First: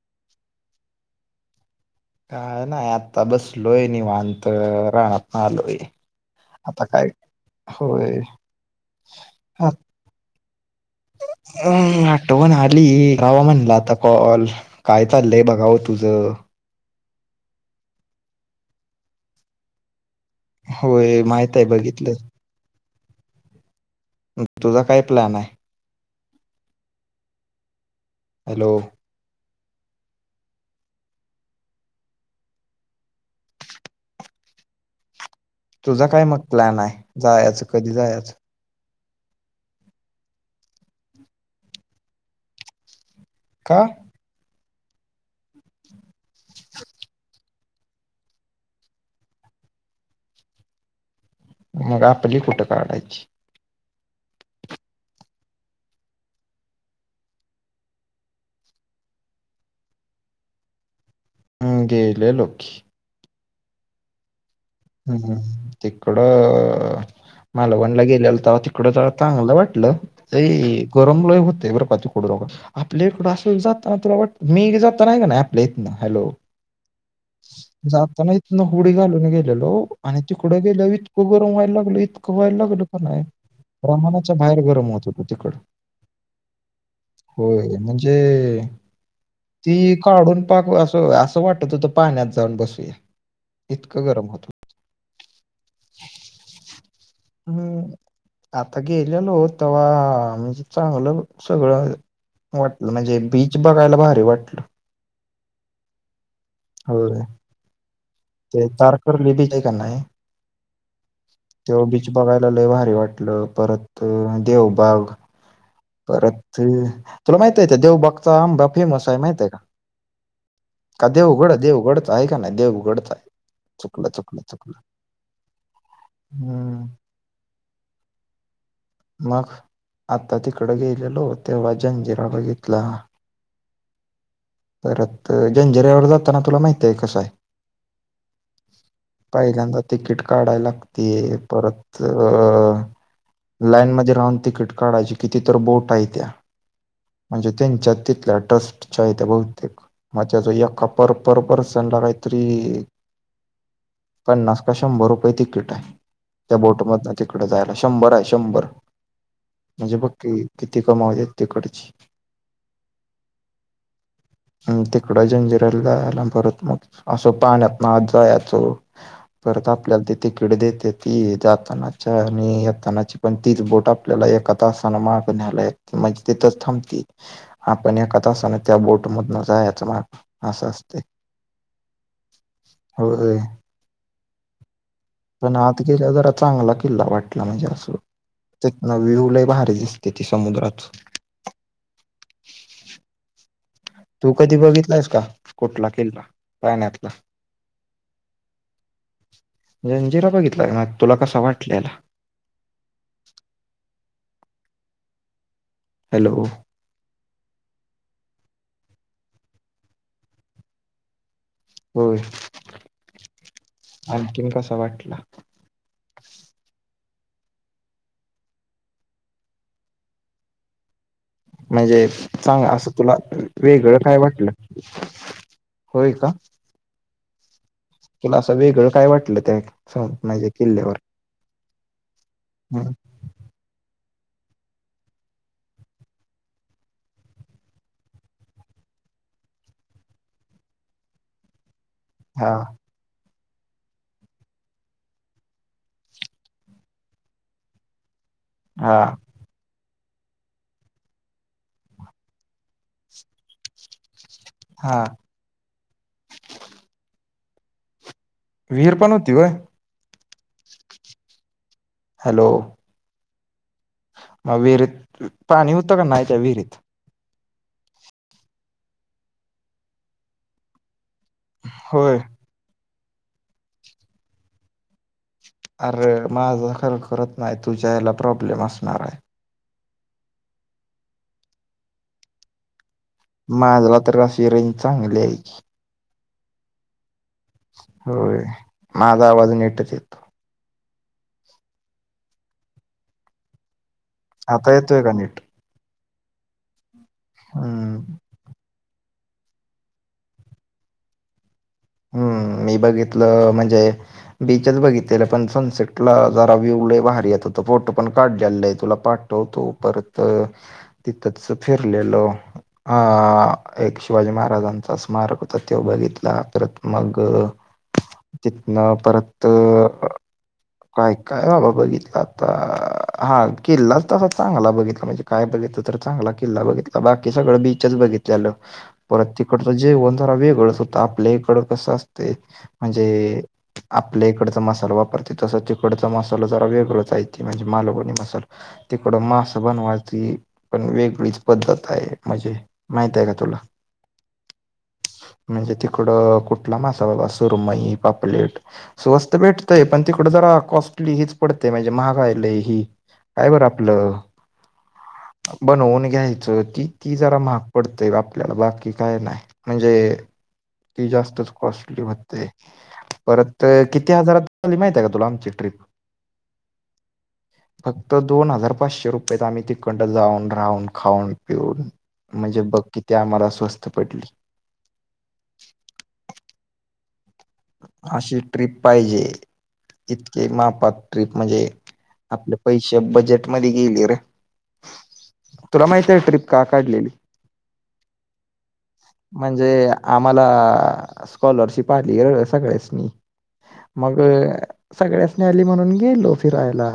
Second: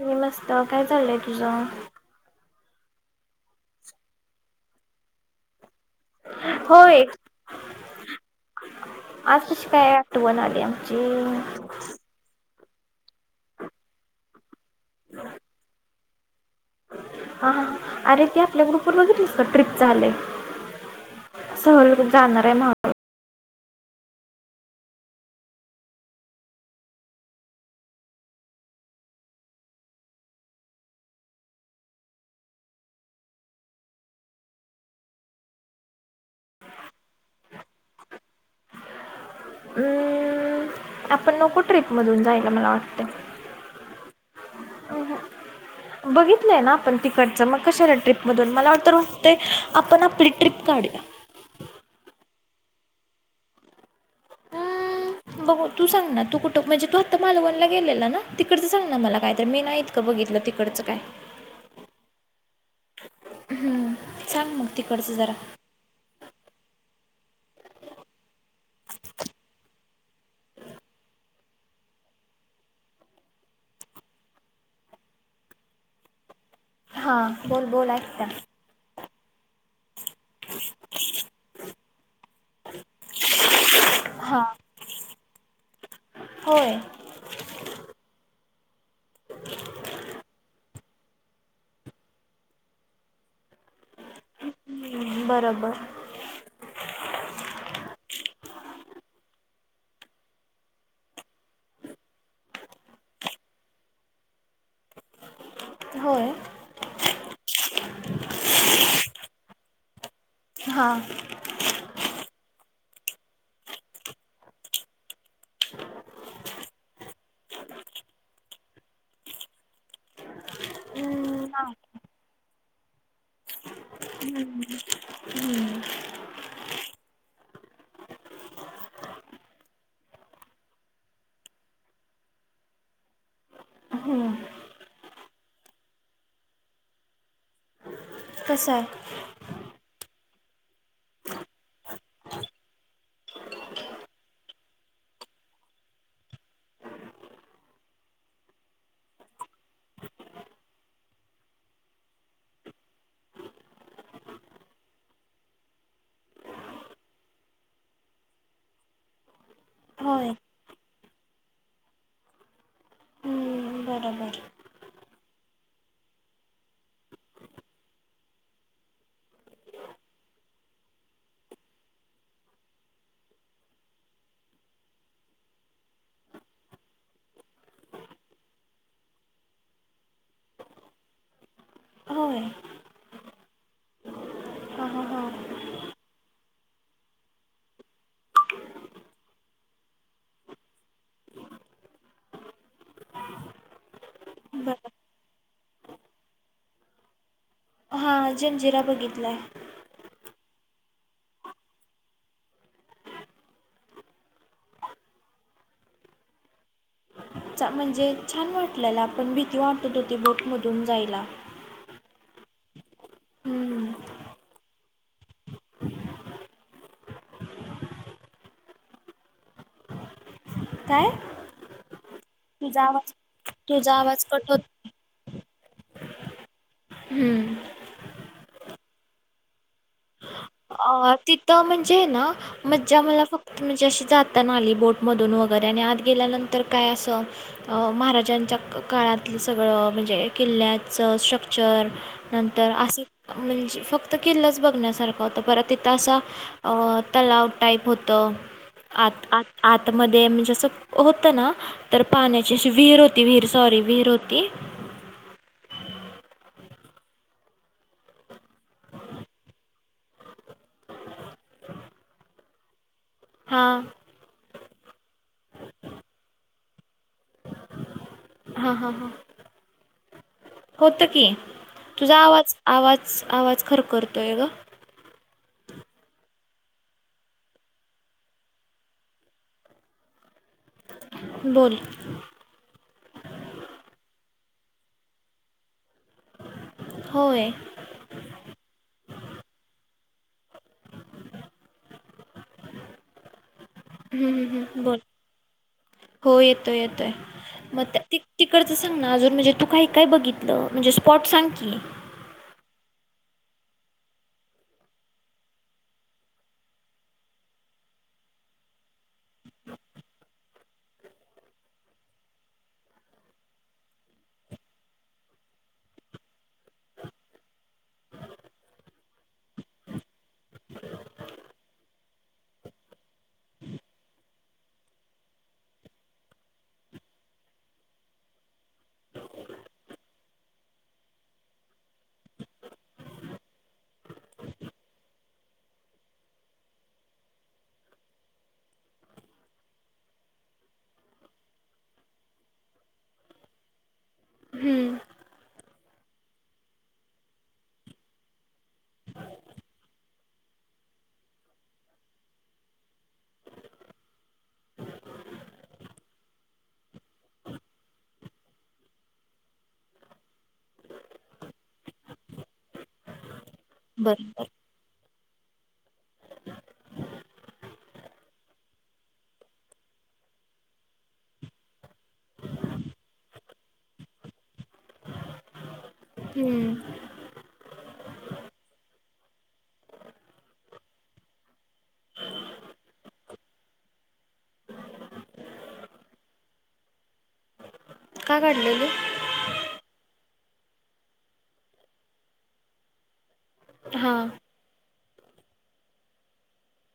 मी मस्त! काय चाललंय तुझं? हा ना आत्ता बस लोय निवांत. राणातनं आलोय हो आता ए., काय होय आज कशी काय आटवण आली आमची? क्लि ये रावा म्हनला आता कॉल. काय चाल्लय बघा ओत. ज - हा अरे ती आपल्या ग्रुप [unintelligible] ट्रिपच होय माहिते बघितलं. [unintelligible] तुजा काही प्लॅन आहे? हॅलो! तुझा काय मग प्लॅन आहे, जायाचं कधी जायाचं? हम्म! आपण नको ट्रिप मधून जायला मला वाटतं. का? अ बगीतलंय ना आपण तिकडचं मग कशाला ट्रीप मधून? मला वाटतं ते आपण आपली ट्रिप काडूया. मग आपली कुठं काढायची - ह बगू. तू सांग ना तू कुटं मंजे तू आत्ता मालवणला गेलेला ना! तिकडच सांग ना मला काय तर मी नाहीत का बघितलं तिकडचं काय. ह गेलेलो की. झाक - हम् हम. तिकडं - अ मालवणला गेलेल तवा तिकडं जा चांगलं वाटलं. ते गरम लय होतेय बरपा तिकडकड आपल्या इकडं आसं जाताना तुला वाट मी जाता नाही का नाही आपल्या इथन. हॅलो हां बोल - बोल ऐकत्या जाताना इतनं होडी घाल. [unintelligible] [unintelligible] आणि तिकड गेल्यावर इतकं गरम व्हायला लागल इतकं व्हायला लागल ना प्रमाणाच्या हां बाहेर गरम होत तिकड होय. होय म्हणजे ती काढून पाक असं वाटत होत पाण्यात जाऊन बसूया इतकं गरम होत, बरोबर हम् आता गेलेलो तवा म्हणजे चांगलं वाटलं म्हणजे बीच बघायला भारी वाटलं. होय हो ते तारकर्ली बीच आहे का नाही. हां तेव्हा बीच बघायला लै भारी वाटलं परत देवबाग परत तुला माहित आहे त्या देवबागचा आंबा फेमस आहे माहितय का? का हम्म देवगड चा हां. देवगड देवगडचाय हम्म हम्म [unintelligible] हम् मग आता तिकडं गेलेलो तेव्हा जंजिरा बघितला हम्म. परत जंजिरावर जाताना तुला माहितेय कसं हाय. तसं आहे. पहिल्यांदा तिकीट काढाय लागत ते परत लाईन मध्ये राहून तिकीट काढायची किती तर बोट आहे त्या म्हणजे त्यांच्या तिथल्या ट्रस्टच्या त्या्या बहुतेक मग त्याचा एका पर पर पर्सनला काहीतरी पन्नास का शंभर रुपये तिकीट त्या बोट मधन तिकड जायला शंभर आहे शंभर म्हणजे होय. बक्की किती कमावते तिकडची् हम्म बरोबर. तिकड जंजिराला जायला परत मग असं पाण्यात ना आ जाचो परत आपल्याला ते तिकडे देते ती जातानाच्या आणि येतानाची पण तीच बोट आपल्याला एका तासाने माग न्यायला येत म्हणजे तिथच थांबते आपण एका तसान त्या बोट मधन जायच मग अस असते. होय. होय. हां, हां, हां. पण आत गेल्या जरा चांगला किल्ला वाटला म्हणजे असं तिथंन व्यू लई भारी दिसतती समुद्राच तू कधी बरं बघितल्यास का? कुटला किल्ला पाण्यातला? हा जंजिरा बघितलाय जंजिरा बघितलाय तुला कसा वाटलेला हॅलो म्हणजे छान वाटल्याला पण भीती वाटत होती बोट मधून जायला हम्म. आणखीन कसा वाटला काय माजे सांग तुझा असं आवाज तुला तुझा वेगळं काय आवाज कट वाटलं होत होय का हम्म अस वेगळ काय वाटलं त्या म्हणजे किल्ल्यावर अ तिथं म्हणजे ना हम्म मज्जा मला फक्त म्हणजे अशी जात आली बोटमधून वगैरे आणि आत गेल्यानंतर काय असं महाराजांच्या काळातलं सगळं म्हणजे किल्ल्याचं स्ट्रक्चर हा नंतर अस म्हणजे फक्त किल्लाच बघण्यासारखा होता परत तिथं असा तलाव टाईप होत हा आत आत आत मध्ये म्हणजे असं होतं ना तर पाण्याची अशी विहीर होती विहीर सॉरी विहीर होती. हा. वी हीर पण होती वय? ह. हॅलो. हा. मग विहिरीत पाणी होतं का नाही त्या विहिरीत? हा हा हा हो ते. होय तुझा आवाज आवाज आवाज खरं खरखरतोय. अरे माझं खर करत नाही तुझ्या याला प्रॉब्लेम असणार आहे. बोल. माझला तर असशी रेन चांगली आहे की. होय होय. माझा आवाज नेटच येतो. हम्म, हम्म, आता हम्म, येतो बोल ए का नट? हो येतोय येतोय. मग तिकड सां ना अजून म्हणजे तू काही काय बघितलं म्हणजे स्पॉट सांग की? हम्म मी बघितलं म्हणजे बीचच बघितलेलं पण सनसेटला जरा व्यू भारी येत हो फोटो पण काढलेल आहे तुला पाठवतो परत तिथच फिरलेल अ एक शिवाजी महाराजांचा स्मारक होता तेो बघितला परत मग तिथनं परत काय काय बाबा बघितलं आता हा किल्ला तर असा चांगला बघितला म्हणजे काय बघितलं तर चांगला किल्ला बघितला बाकी सगळं बीचस बघितले आलं परत तिकडच जेवण जरा वेगळंच होत आपल्या इकड कस असते म्हणजे आपल्या इकडचा मसाला वापरते तस तिकडचा मसाला जरा वेगळच आहे म्हणजे मालवणी मसाला तिकड मास बनवायची पण वेगळीच पद्धत आहे म्हणजे माहित आहे का तुला? हम्म. म्हणजे तिकड कुठ. मासा बाबा सुरमई पापलेट स्वस्त भेटतय पण तिकड जरा कॉस्टली हीच पडते म्हणजे महागायल हि काय बर आपलं बनवून घ्यायच ती ती जरा महाग पडतय आपल्याला बाकी काय नाही म्हणजे ती जास्तच कॉस्टली होतेय परत तर किती बरं हजारात बरं झाली माहिती आहे का तुला आमची? फक्त दोन हजार पाचशे रुपय आम्ही तिकंड जाऊन राहून खाऊन पिऊन म्हणजे बघ कि ते आम्हाला स्वस्त पडली. हम्म. अशी ट्रीप पाहिजे इतके माफात ट्रीप म्हणजे आपले पैसे बजेट मध्ये गेली रे तुला माहती आहे ट्रीिप का काढलेली? का काढलेली? म्हणजे आम्हाला स्कॉलरशिप आली. सगळ्यासनी मग हां सगळ्यासनी आली म्हणून गेलो फिरायला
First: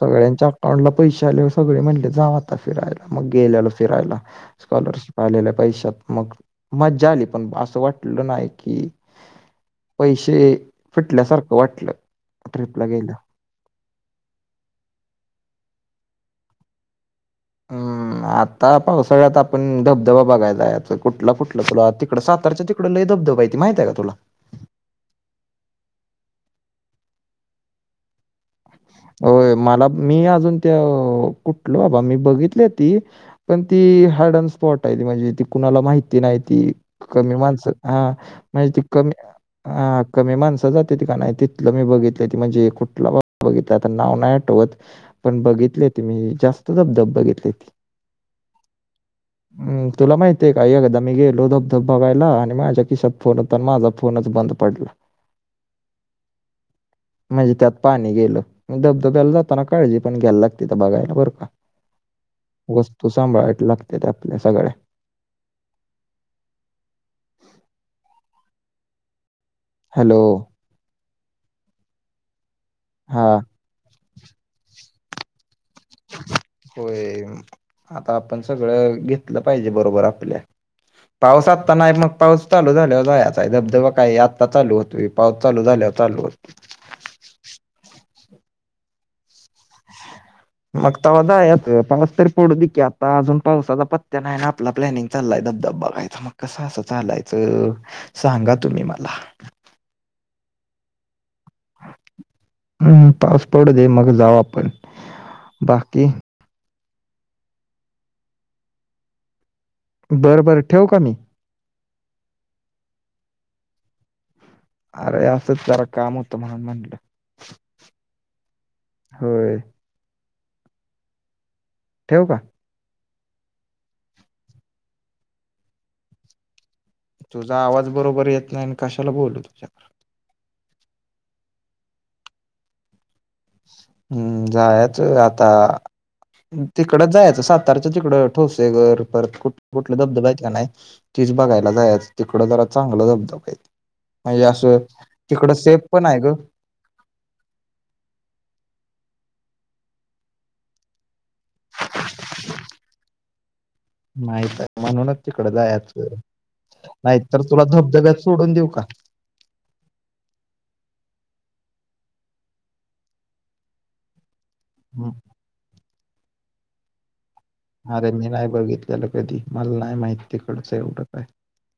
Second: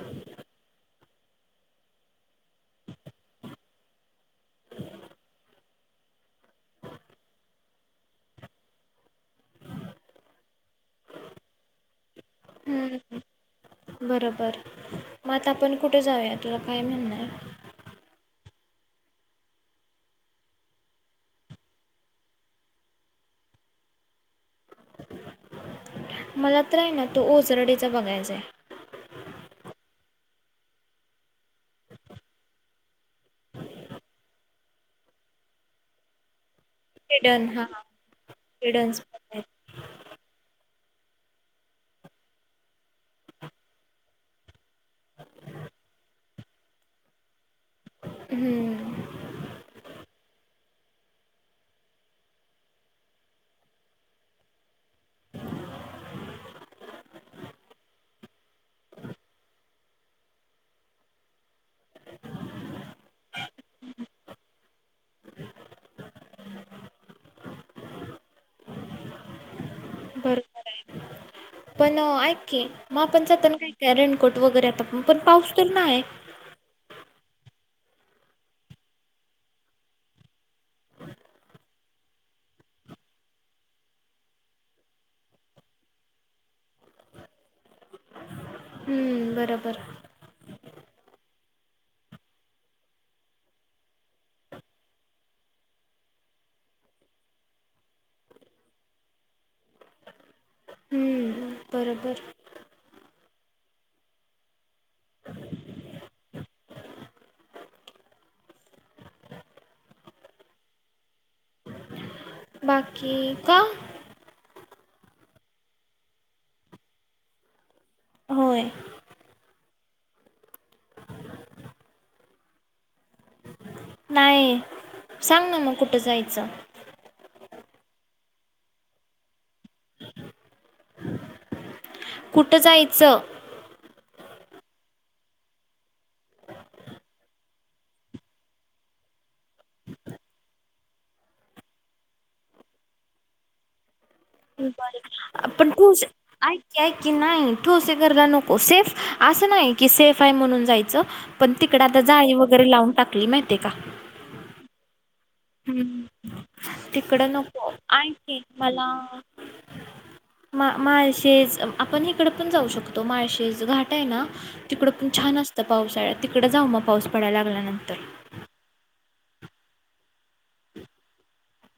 सगळ्यांच्या अकाउंटला पैसे आले सगळे म्हणले जा आता फिरायला मग गेलेलो फिरायला स्कॉलरशिप आलेल्या पैशत मग मज्जा आली पण असं वाटल नाही कि पैसेे फिटल्यासारखं वाटलं ट्रिपला ग्यायला. हम्म बरोबर म आत आपण कुठे जाऊया तुला काय म्हणणार? हम् आता सगळ्यात आपण धबधबा बघायला कुठला कुठलं तुला तिकड सातारच्या तिकड ल धबधबाती माहित आहे का तुला? मला तर आहे ना तो ओझरडेचा बघायचाय. होय मला मी अजून त्या कुठलो बाबा मी बघितले ती पण ती हारडन स्पॉट आहे त म्हणजे ती कुणाला माहिती नाही ती कमी माणसं हा म्हणजे ती हिडन कमी स्पॉट आहेत हा कमी माणसं जात का नाही तथलं मी बघितलं ती म्हणजे कुठला बा बघित. त्यात नाव नाही आटवत पण बघितली त मी जास्त धबधब बघितली त हम्म हम् तुला माहितीय का एकादा मी गेलो धबधब बघायला आणि माझ्या खिशात फोन होता माझा फोनच बंद पडला म्हणजे त्यात पाणी गेल. धबधब्याला जाताना काळजी पण घ्यायला लागते तर बघायला बरं का वस्तू सांभाळायला लागते ते आपल्या सगळ्या. हॅलो बरोबर आहे पण ऐकी मग आपण हां, आता काय काय रेनकोट वगैरे आता पण पाऊस तर नाही होय आता आपण सगळं घेतलं पाहिजे बरोबर आपल्या पाऊस आता नाही मग पाऊस चालू झाल्यावर जायचा आहे धबधबा काय आत्ता चालू होतो पाऊस चालू झाल्यावर चालू होत हम्म बरोबर मग त जा यात पाऊस तरी पडू दे की आता अजून पावसाचा पत्त्या नाही ना आपला प्लॅनिंग चाललाय धबधब बघायचा मग कसं असं चालायचं सांगा तुम्ही मला हम्म, बरोबर हम् पास पड दे मग जाऊ आपण बाकी बरं बरं ठेव का मी बाकी का अरे असं जरा काम होतं म्हणून म्हटलं होय. होय ठेव का नाही सांग ना मग कुठं जायचं तुझा आवाज बरोबर येत नाही आणि कशाला बोलू तुझ्यावर कुठं जायचं हम्म जायच आता तिकडच जायचं सातारच तिकड ठोसे घर परत कुठ कुठले धबधबा आहेत का नाही तीच बघायला जायच तिकडं जरा चांगलं धबधबा म्हणजे असं बरं. तिकडं पण सेफ ठोस आहे ग ऐक ऐ की नाही ठोसे घर नको हो सेफ असं नाही की सेफ आहे म्हणून जायचं पण तिकड आता जाळी वगैरे लावून टाकली माहितीे का माहित आहे म्हणूनच तिकड जायाच तिकड नको ऐक देऊ का मला माळशे आपण हिकड पण जाऊ शकतो माळशेस घाट आहे ना तिकडं पण हम्म, छान असतं पावसाळ्यात तिकडे जाऊ मग पाऊस पडायला लागल्यानंतर. अरे मी नाही बघित. त्याला कधी मला नाही माहिित तिकडच एवढं काय.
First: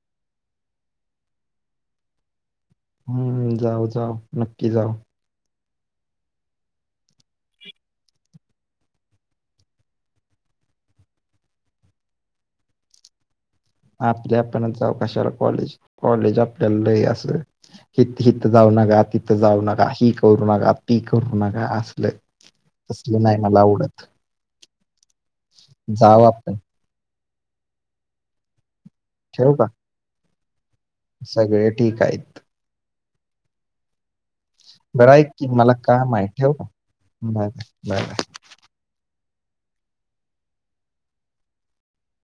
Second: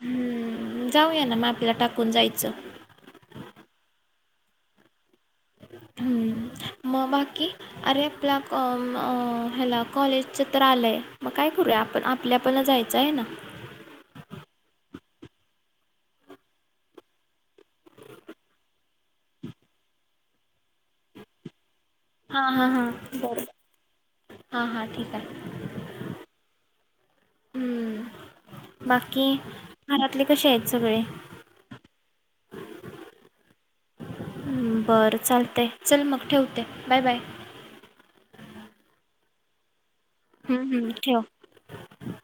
हम्म जाऊया ना मापीला टाकून जायचं. हम्म जाऊ जाऊ नक्की जाऊ. हम्म मग बाकी अरे आपल्या ह्याला कॉलेजच तर आलंय मग काय करूया आपण आपल्या आपला जायचं आहे ना. आपल्या आपण जाऊ कशाला कॉलेज कॉलेज आपल्याला ल अस हिथं जाऊ नका तिथं जाऊ नका ही करू नका ती करू नका अस. हां, हां, हां. तसले नाही बरोबर. मला आवडत हां, हां. ठीक आहे. जाव आपण. हम्म. बाकी ठेवू का घरातली कशी आहेत. सगळे? सगळे ठीक आहेत. हं, बरं आहे की चालतंय. मला चल काम आहे मग ठेव ठेवते. का बाय बा बाय बाय. [inaudible] हम्म हम्म ठेव.